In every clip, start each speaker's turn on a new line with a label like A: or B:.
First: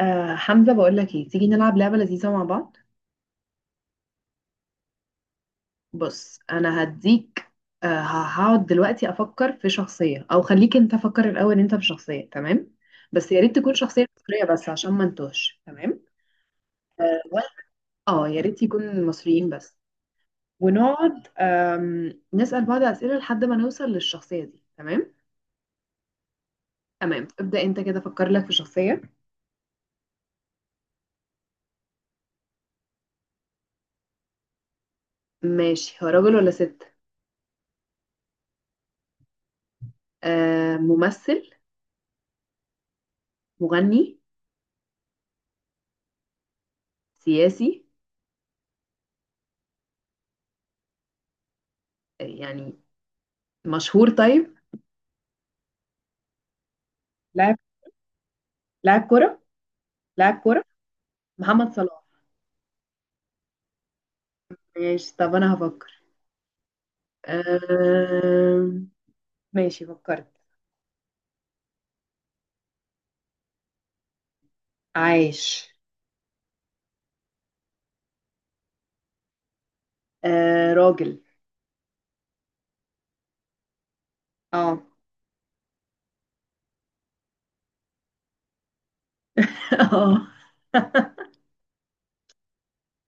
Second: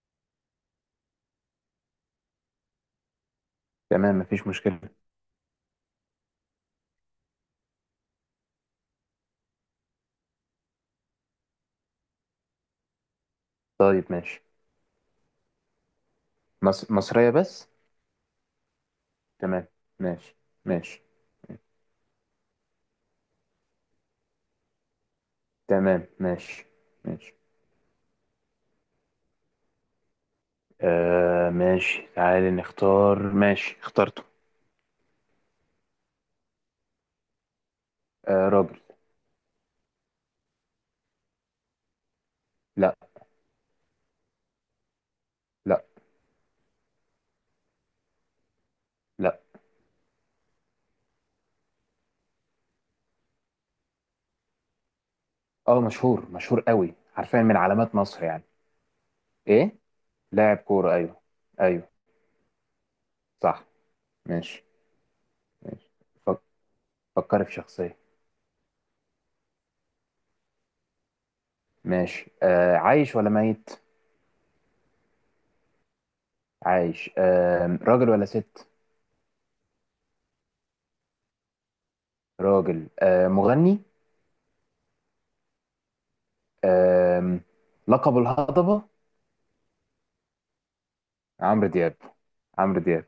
A: حمزة، بقول لك ايه، تيجي نلعب لعبة لذيذة مع بعض.
B: تمام، مفيش مشكلة.
A: بص انا هديك. هقعد دلوقتي افكر في شخصية، او خليك انت فكر الاول انت في شخصية، تمام؟ بس يا ريت تكون
B: طيب
A: شخصية
B: ماشي.
A: مصرية بس، عشان ما نتوهش، تمام. اه.
B: مصرية
A: وأنا-
B: بس.
A: يا ريت يكون مصريين
B: تمام.
A: بس.
B: ماشي. ماشي.
A: ونقعد نسأل بعض أسئلة لحد ما نوصل للشخصية دي، تمام.
B: تمام ماشي.
A: تمام،
B: ماشي
A: ابدأ انت كده فكر لك في شخصية.
B: آه ماشي، تعالي نختار. ماشي، اخترته.
A: ماشي، هو راجل ولا ست؟
B: آه راجل.
A: آه، ممثل؟
B: لا.
A: مغني؟
B: لا.
A: سياسي؟
B: لا.
A: يعني مشهور طيب.
B: اه مشهور، مشهور قوي، حرفيا
A: لاعب.
B: من علامات مصر يعني.
A: لاعب كرة.
B: ايه
A: لاعب
B: لاعب
A: كرة.
B: كورة؟ ايوه.
A: محمد
B: ايوه
A: صلاح.
B: صح. ماشي.
A: ماشي، طب انا
B: ماشي.
A: هفكر.
B: فك... فكري في شخصية.
A: أم... ماشي فكرت.
B: ماشي. آه عايش ولا ميت؟
A: عايش.
B: عايش. آه راجل ولا ست؟
A: راجل.
B: راجل. آه مغني.
A: اه.
B: آم، لقب الهضبة.
A: اه.
B: عمرو دياب. عمرو دياب.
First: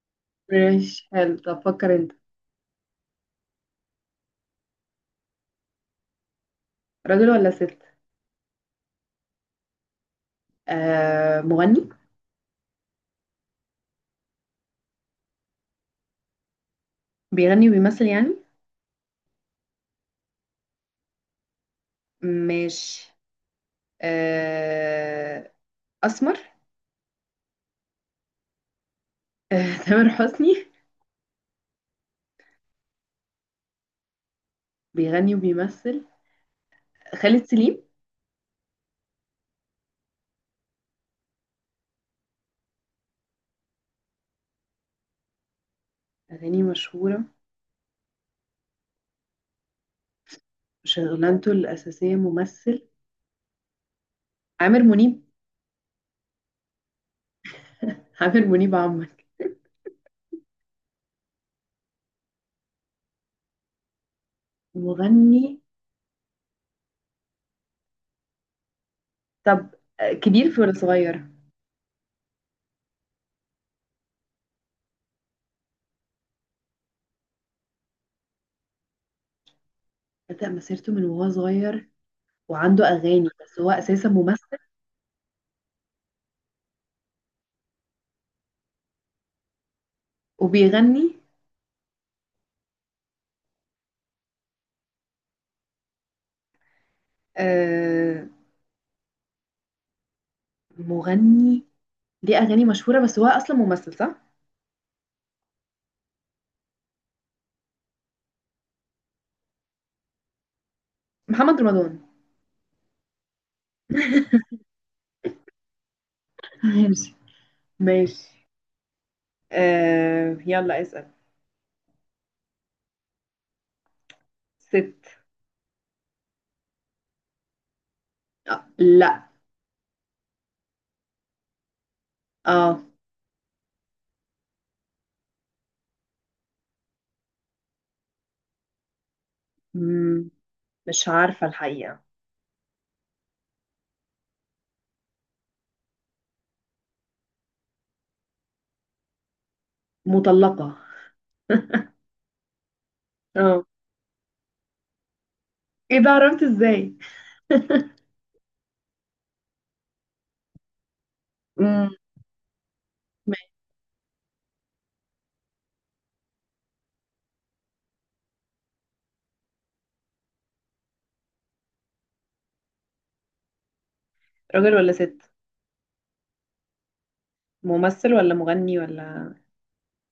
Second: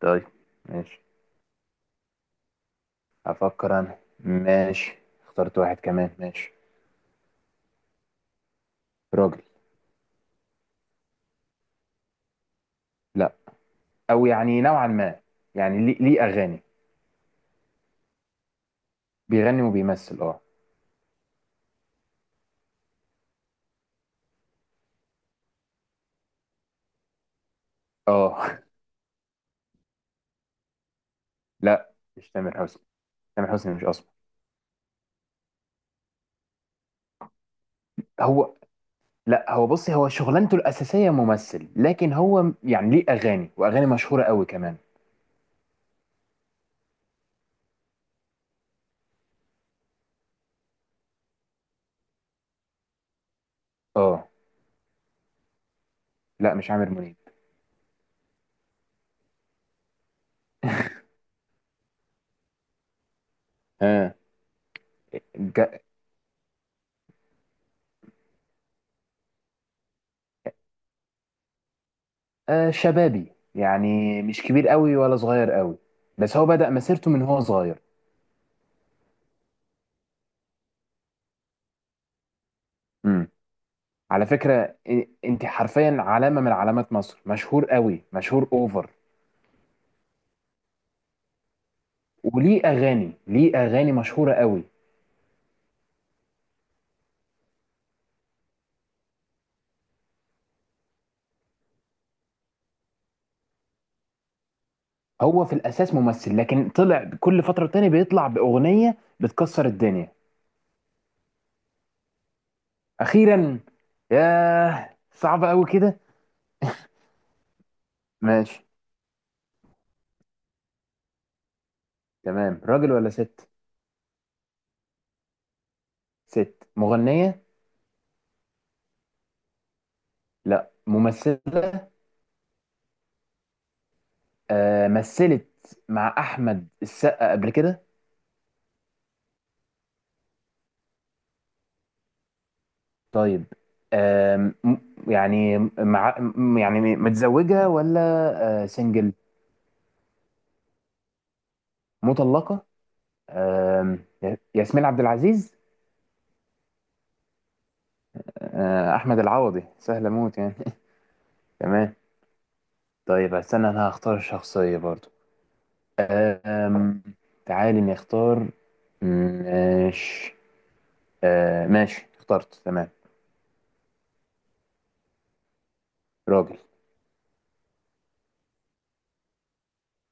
B: طيب. ماشي.
A: ماشي حلو، طب فكر انت.
B: افكر انا ماشي. اخترت واحد كمان ماشي.
A: راجل ولا ست؟
B: راجل.
A: مغني؟
B: لا. او يعني نوعا ما. يعني ليه اغاني.
A: بيغني وبيمثل يعني.
B: بيغني وبيمثل اه.
A: ماشي. أه... اسمر.
B: اه.
A: أه... تامر حسني.
B: لا مش تامر حسني. تامر حسني مش اصلا.
A: بيغني وبيمثل. خالد سليم.
B: هو. لا هو بصي، هو شغلانته الاساسيه ممثل، لكن هو يعني ليه اغاني واغاني مشهوره قوي كمان.
A: أغاني مشهورة. شغلانته الأساسية ممثل.
B: اه.
A: عامر منيب.
B: لا مش عامر منيب.
A: عامر منيب عمك. مغني.
B: ها.
A: طب كبير في ولا صغير؟
B: آه، شبابي يعني، مش كبير قوي ولا صغير قوي. بس هو بدأ مسيرته من هو صغير.
A: بدأ مسيرته من وهو صغير، وعنده
B: امم.
A: أغاني بس هو أساسا
B: على
A: ممثل،
B: فكرة انت حرفيا علامة من علامات مصر، مشهور قوي، مشهور اوفر.
A: وبيغني.
B: وليه اغاني، ليه اغاني مشهورة قوي.
A: آه. مغني. ليه أغاني مشهورة بس هو أصلا ممثل، صح؟
B: هو في الاساس ممثل، لكن طلع كل فترة تاني بيطلع باغنية بتكسر الدنيا.
A: محمد رمضان.
B: اخيرا. ياه صعب قوي كده.
A: ماشي، ماشي.
B: ماشي.
A: آه يلا اسأل.
B: تمام. راجل ولا ست؟
A: ست.
B: ست. مغنية.
A: آه لا.
B: لا، ممثلة.
A: اه.
B: آه، مثلت مع احمد السقا قبل كده.
A: مم، مش عارفة الحقيقة.
B: طيب. آم، يعني مع يعني متزوجه ولا. آه، سنجل.
A: مطلقة.
B: مطلقه.
A: اه.
B: آم، ياسمين عبد العزيز.
A: ايه ده، عرفت ازاي؟
B: آه، احمد العوضي سهله موت يعني.
A: مم.
B: تمام. طيب
A: ماشي.
B: استنى انا هختار الشخصيه برضو. آم، تعالي نختار. ماشي. آه، ماشي اخترت. تمام.
A: راجل ولا ست؟
B: راجل.
A: ممثل ولا مغني ولا؟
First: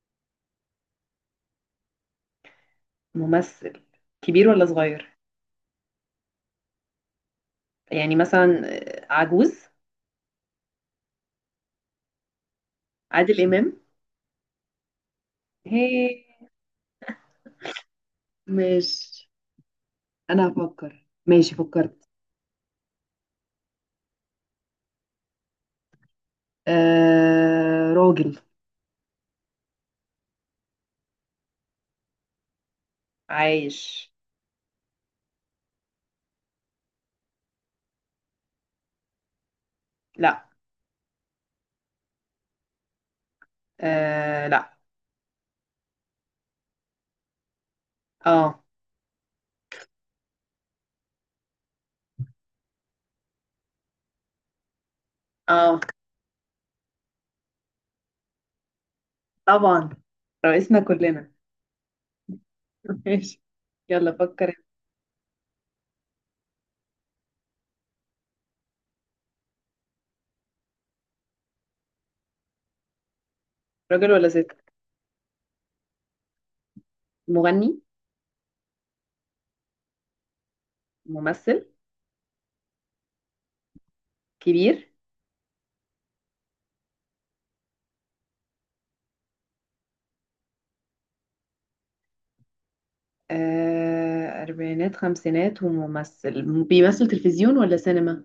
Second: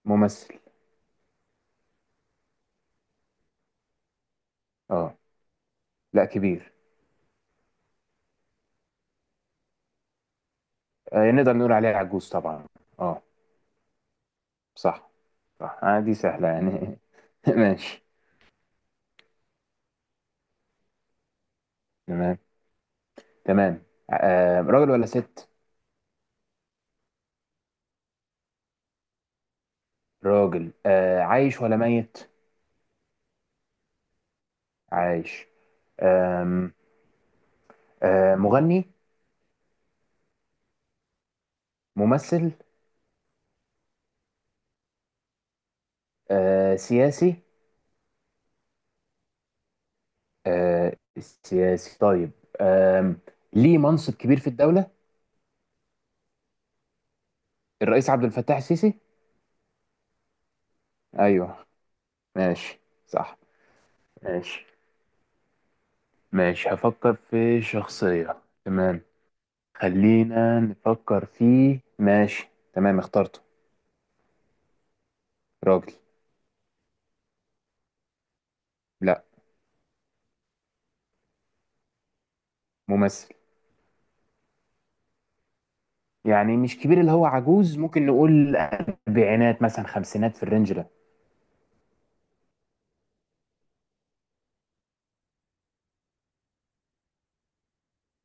B: ممثل.
A: ممثل. كبير ولا صغير؟
B: اه. لا كبير.
A: يعني مثلا عجوز.
B: آه، نقدر نقول عليه عجوز طبعا. اه.
A: عادل إمام.
B: صح. صح،
A: هي.
B: آه دي سهلة يعني. ماشي.
A: ماشي، انا هفكر. ماشي فكرت.
B: تمام. تمام آه راجل ولا ست؟
A: آه راجل.
B: راجل. آه عايش ولا ميت؟
A: عايش.
B: عايش. آم. آه مغني.
A: لا.
B: ممثل.
A: آه لا.
B: آه سياسي.
A: اه.
B: آه سياسي طيب. آم. ليه منصب كبير في الدولة؟
A: اه.
B: الرئيس عبد الفتاح السيسي؟
A: طبعا، رئيسنا كلنا.
B: ايوه. ماشي. صح.
A: ماشي. يلا فكر.
B: ماشي. ماشي هفكر في شخصية. تمام. خلينا نفكر في. ماشي. تمام اخترته.
A: راجل ولا ست؟
B: راجل.
A: مغني؟
B: لا.
A: ممثل؟
B: ممثل.
A: كبير؟
B: يعني مش كبير اللي هو عجوز، ممكن نقول أربعينات مثلا خمسينات، في الرينج ده.
A: أربعينات خمسينات، وممثل بيمثل تلفزيون ولا سينما؟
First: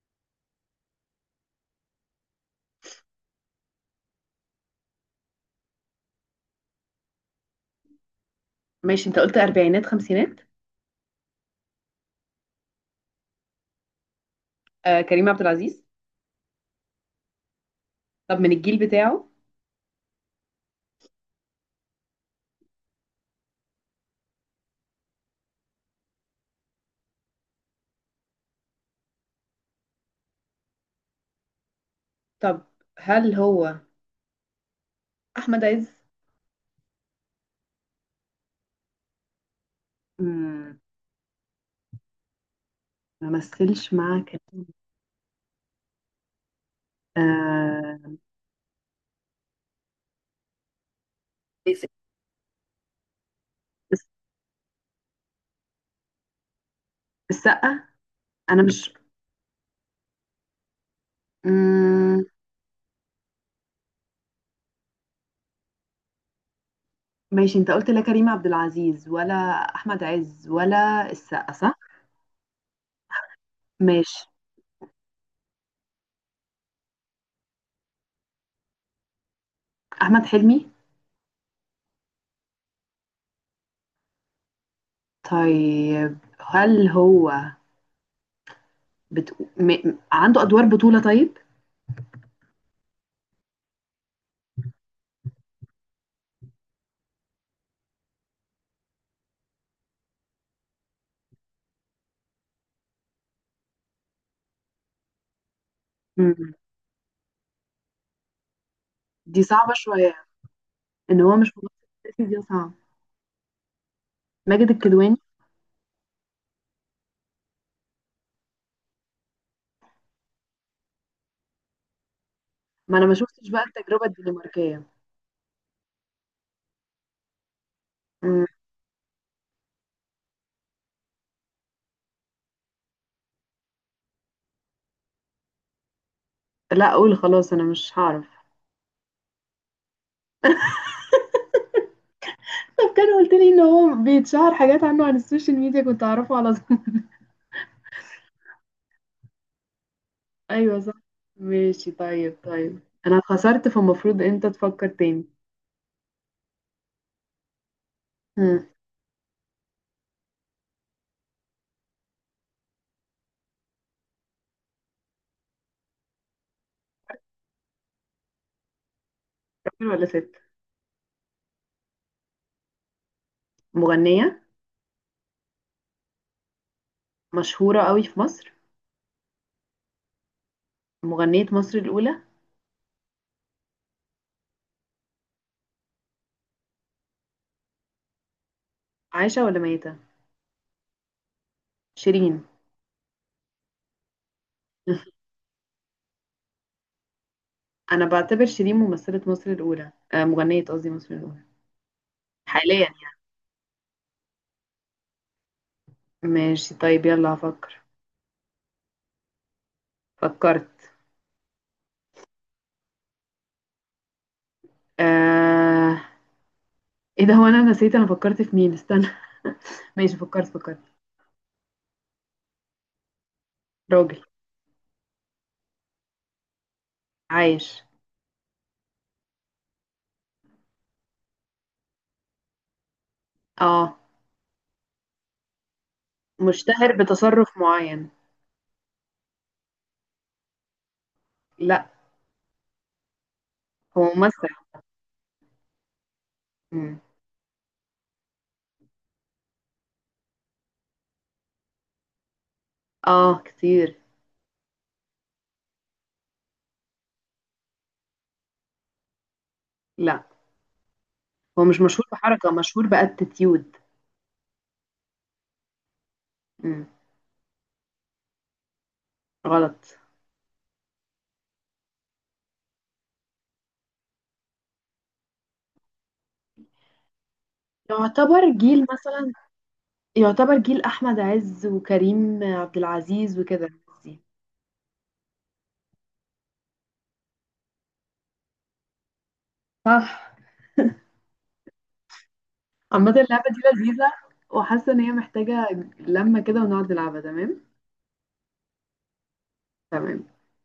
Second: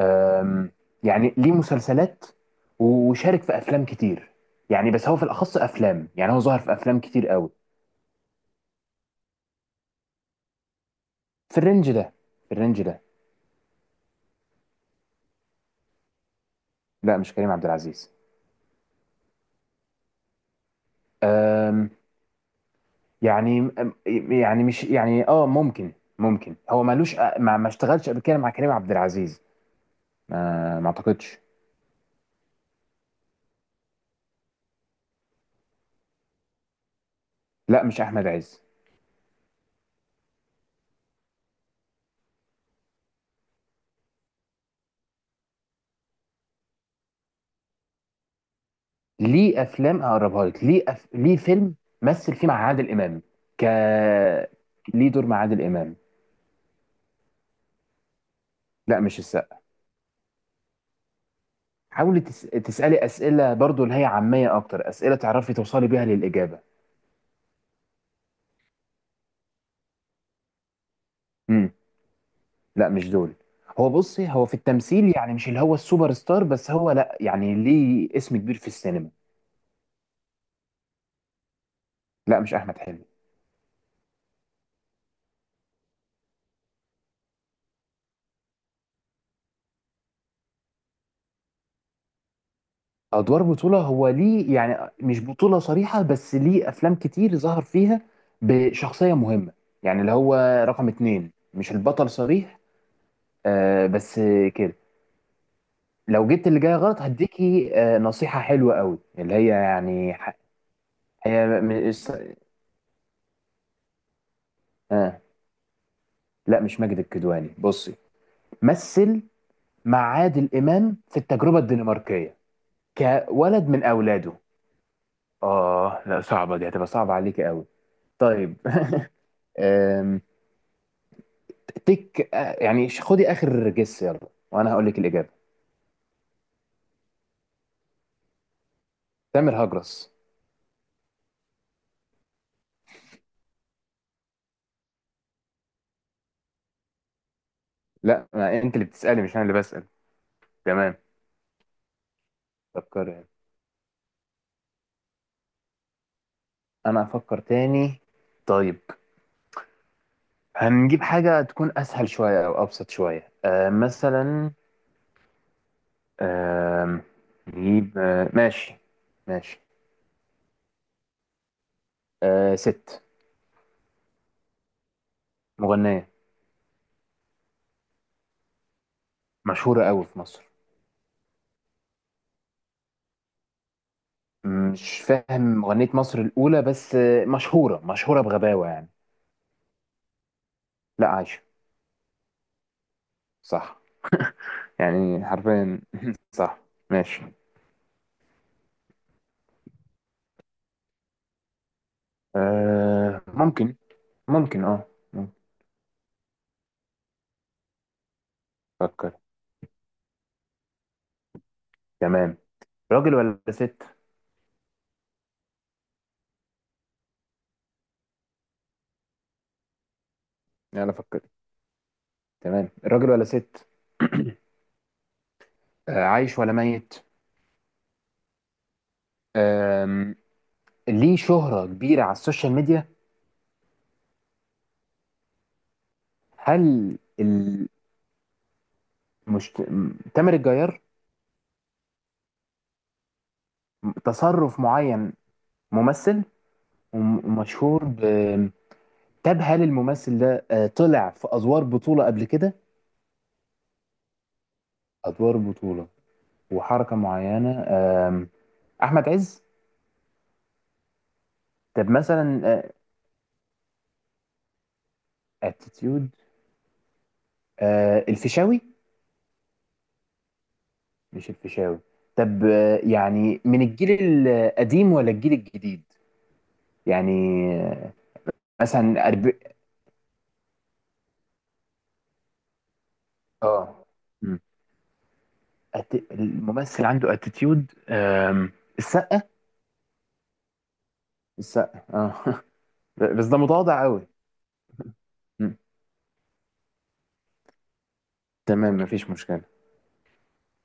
B: أم، يعني ليه مسلسلات، وشارك في أفلام كتير. يعني بس هو في الأخص أفلام، يعني هو ظهر في أفلام كتير قوي.
A: ماشي، انت قلت اربعينات خمسينات.
B: في الرينج ده في الرينج ده.
A: آه كريم عبد العزيز.
B: لا مش كريم عبد العزيز.
A: طب من الجيل بتاعه؟
B: أم، يعني أم، يعني مش يعني اه ممكن. ممكن هو مالوش آه، ما اشتغلش قبل كده مع كريم عبد العزيز. ما اعتقدش.
A: طب هل هو احمد عز؟
B: لا مش احمد عز.
A: مم، ما مثلش مع كريم. آه...
B: ليه افلام اقربها لك، ليه ليه فيلم
A: الس-
B: مثل فيه مع عادل امام. ك ليه دور مع عادل امام.
A: السقا. انا مش.
B: لا مش السقا. حاولي
A: مم،
B: تسالي اسئله برضو اللي هي عاميه اكتر، اسئله تعرفي توصلي بيها للاجابه.
A: ماشي، انت قلت لا كريم عبد العزيز ولا احمد عز ولا السقا،
B: امم.
A: صح؟
B: لا مش دول. هو
A: ماشي.
B: بصي، هو في التمثيل يعني مش اللي هو السوبر ستار، بس هو لا، يعني ليه اسم كبير في السينما.
A: احمد حلمي.
B: لا مش احمد حلمي.
A: طيب هل هو عنده ادوار بطولة طيب؟
B: ادوار بطوله هو ليه، يعني مش بطوله صريحه بس ليه افلام كتير ظهر فيها بشخصيه مهمه. يعني اللي هو رقم اتنين مش البطل صريح. آه بس كده. لو جبت
A: مم،
B: اللي جاي غلط هديكي آه نصيحه حلوه قوي اللي
A: دي
B: هي
A: صعبة
B: يعني
A: شوية، ان هو
B: هي
A: مش
B: م-
A: ممثل أساسي، دي صعبة. ماجد الكدواني.
B: آه لا مش ماجد الكدواني. بصي، مثل مع عادل امام في التجربه الدنماركيه.
A: ما انا ما شفتش بقى
B: كولد من
A: التجربه
B: اولاده.
A: الدنماركيه.
B: اه لا صعبه، دي هتبقى صعبه عليك قوي.
A: مم.
B: طيب. تك آه، يعني خدي اخر جس يلا وانا هقول لك الاجابه.
A: لا اقول خلاص انا مش هعرف.
B: تامر هجرس.
A: طب كان قلت لي ان هو بيتشهر حاجات عنه على السوشيال ميديا، كنت اعرفه على طول.
B: لا ما انت اللي بتسالي مش انا اللي بسال.
A: ايوه صح.
B: تمام.
A: ماشي، طيب طيب.
B: فكري
A: انا
B: يعني.
A: اتخسرت، فالمفروض انت تفكر تاني.
B: انا افكر تاني.
A: مم.
B: طيب. هنجيب حاجه تكون اسهل شويه او ابسط شويه، آه مثلا آه نجيب آه ماشي. ماشي.
A: راجل ولا ست؟
B: آه ست.
A: مغنيه.
B: مغنيه.
A: مشهوره قوي في مصر.
B: مشهوره قوي في مصر.
A: مغنيه مصر الاولى.
B: مش فاهم مغنيه مصر الاولى، بس آه، مشهوره مشهوره بغباوه يعني.
A: عايشه ولا ميته؟
B: لا عايشه.
A: شيرين.
B: صح. يعني حرفيا صح. ماشي.
A: انا بعتبر شيرين ممثله مصر الاولى، آه مغنيه قصدي مصر الاولى، حاليا يعني.
B: آه ممكن. ممكن اه ممكن.
A: ماشي طيب، يلا هفكر.
B: فكر.
A: فكرت.
B: تمام. راجل ولا ست؟
A: آه... ايه ده، هو انا نسيت، انا فكرت في مين، استنى. ماشي فكرت فكرت.
B: يلا فكر. تمام راجل ولا ست؟
A: راجل.
B: آه عايش ولا ميت؟
A: عايش.
B: آم، ليه شهرة كبيرة على السوشيال ميديا.
A: اه. مشتهر
B: هل
A: بتصرف معين.
B: تامر الجيار.
A: لا، هو ممثل.
B: تصرف معين. ممثل.
A: مم.
B: ومشهور ب... طب هل الممثل ده آه، طلع في أدوار بطولة قبل كده؟
A: اه كتير.
B: أدوار بطولة وحركة معينة. آم، أحمد عز.
A: لا، هو مش
B: طب
A: مشهور بحركة،
B: مثلا
A: مشهور باتيتيود.
B: اتيتيود.
A: مم.
B: الفيشاوي.
A: غلط.
B: مش الفيشاوي. طب آه، يعني من الجيل القديم ولا الجيل الجديد؟ يعني آه،
A: يعتبر جيل
B: مثلا
A: مثلا. يعتبر جيل احمد عز وكريم عبد العزيز وكده.
B: اه. مم. الممثل عنده اتيتيود. السقة.
A: صح.
B: السقة اه.
A: عامة
B: بس ده
A: اللعبة دي
B: متواضع قوي.
A: لذيذة، وحاسة ان هي
B: مم.
A: محتاجة لمة كده ونقعد نلعبها، تمام.
B: تمام مفيش مشكلة.
A: تمام.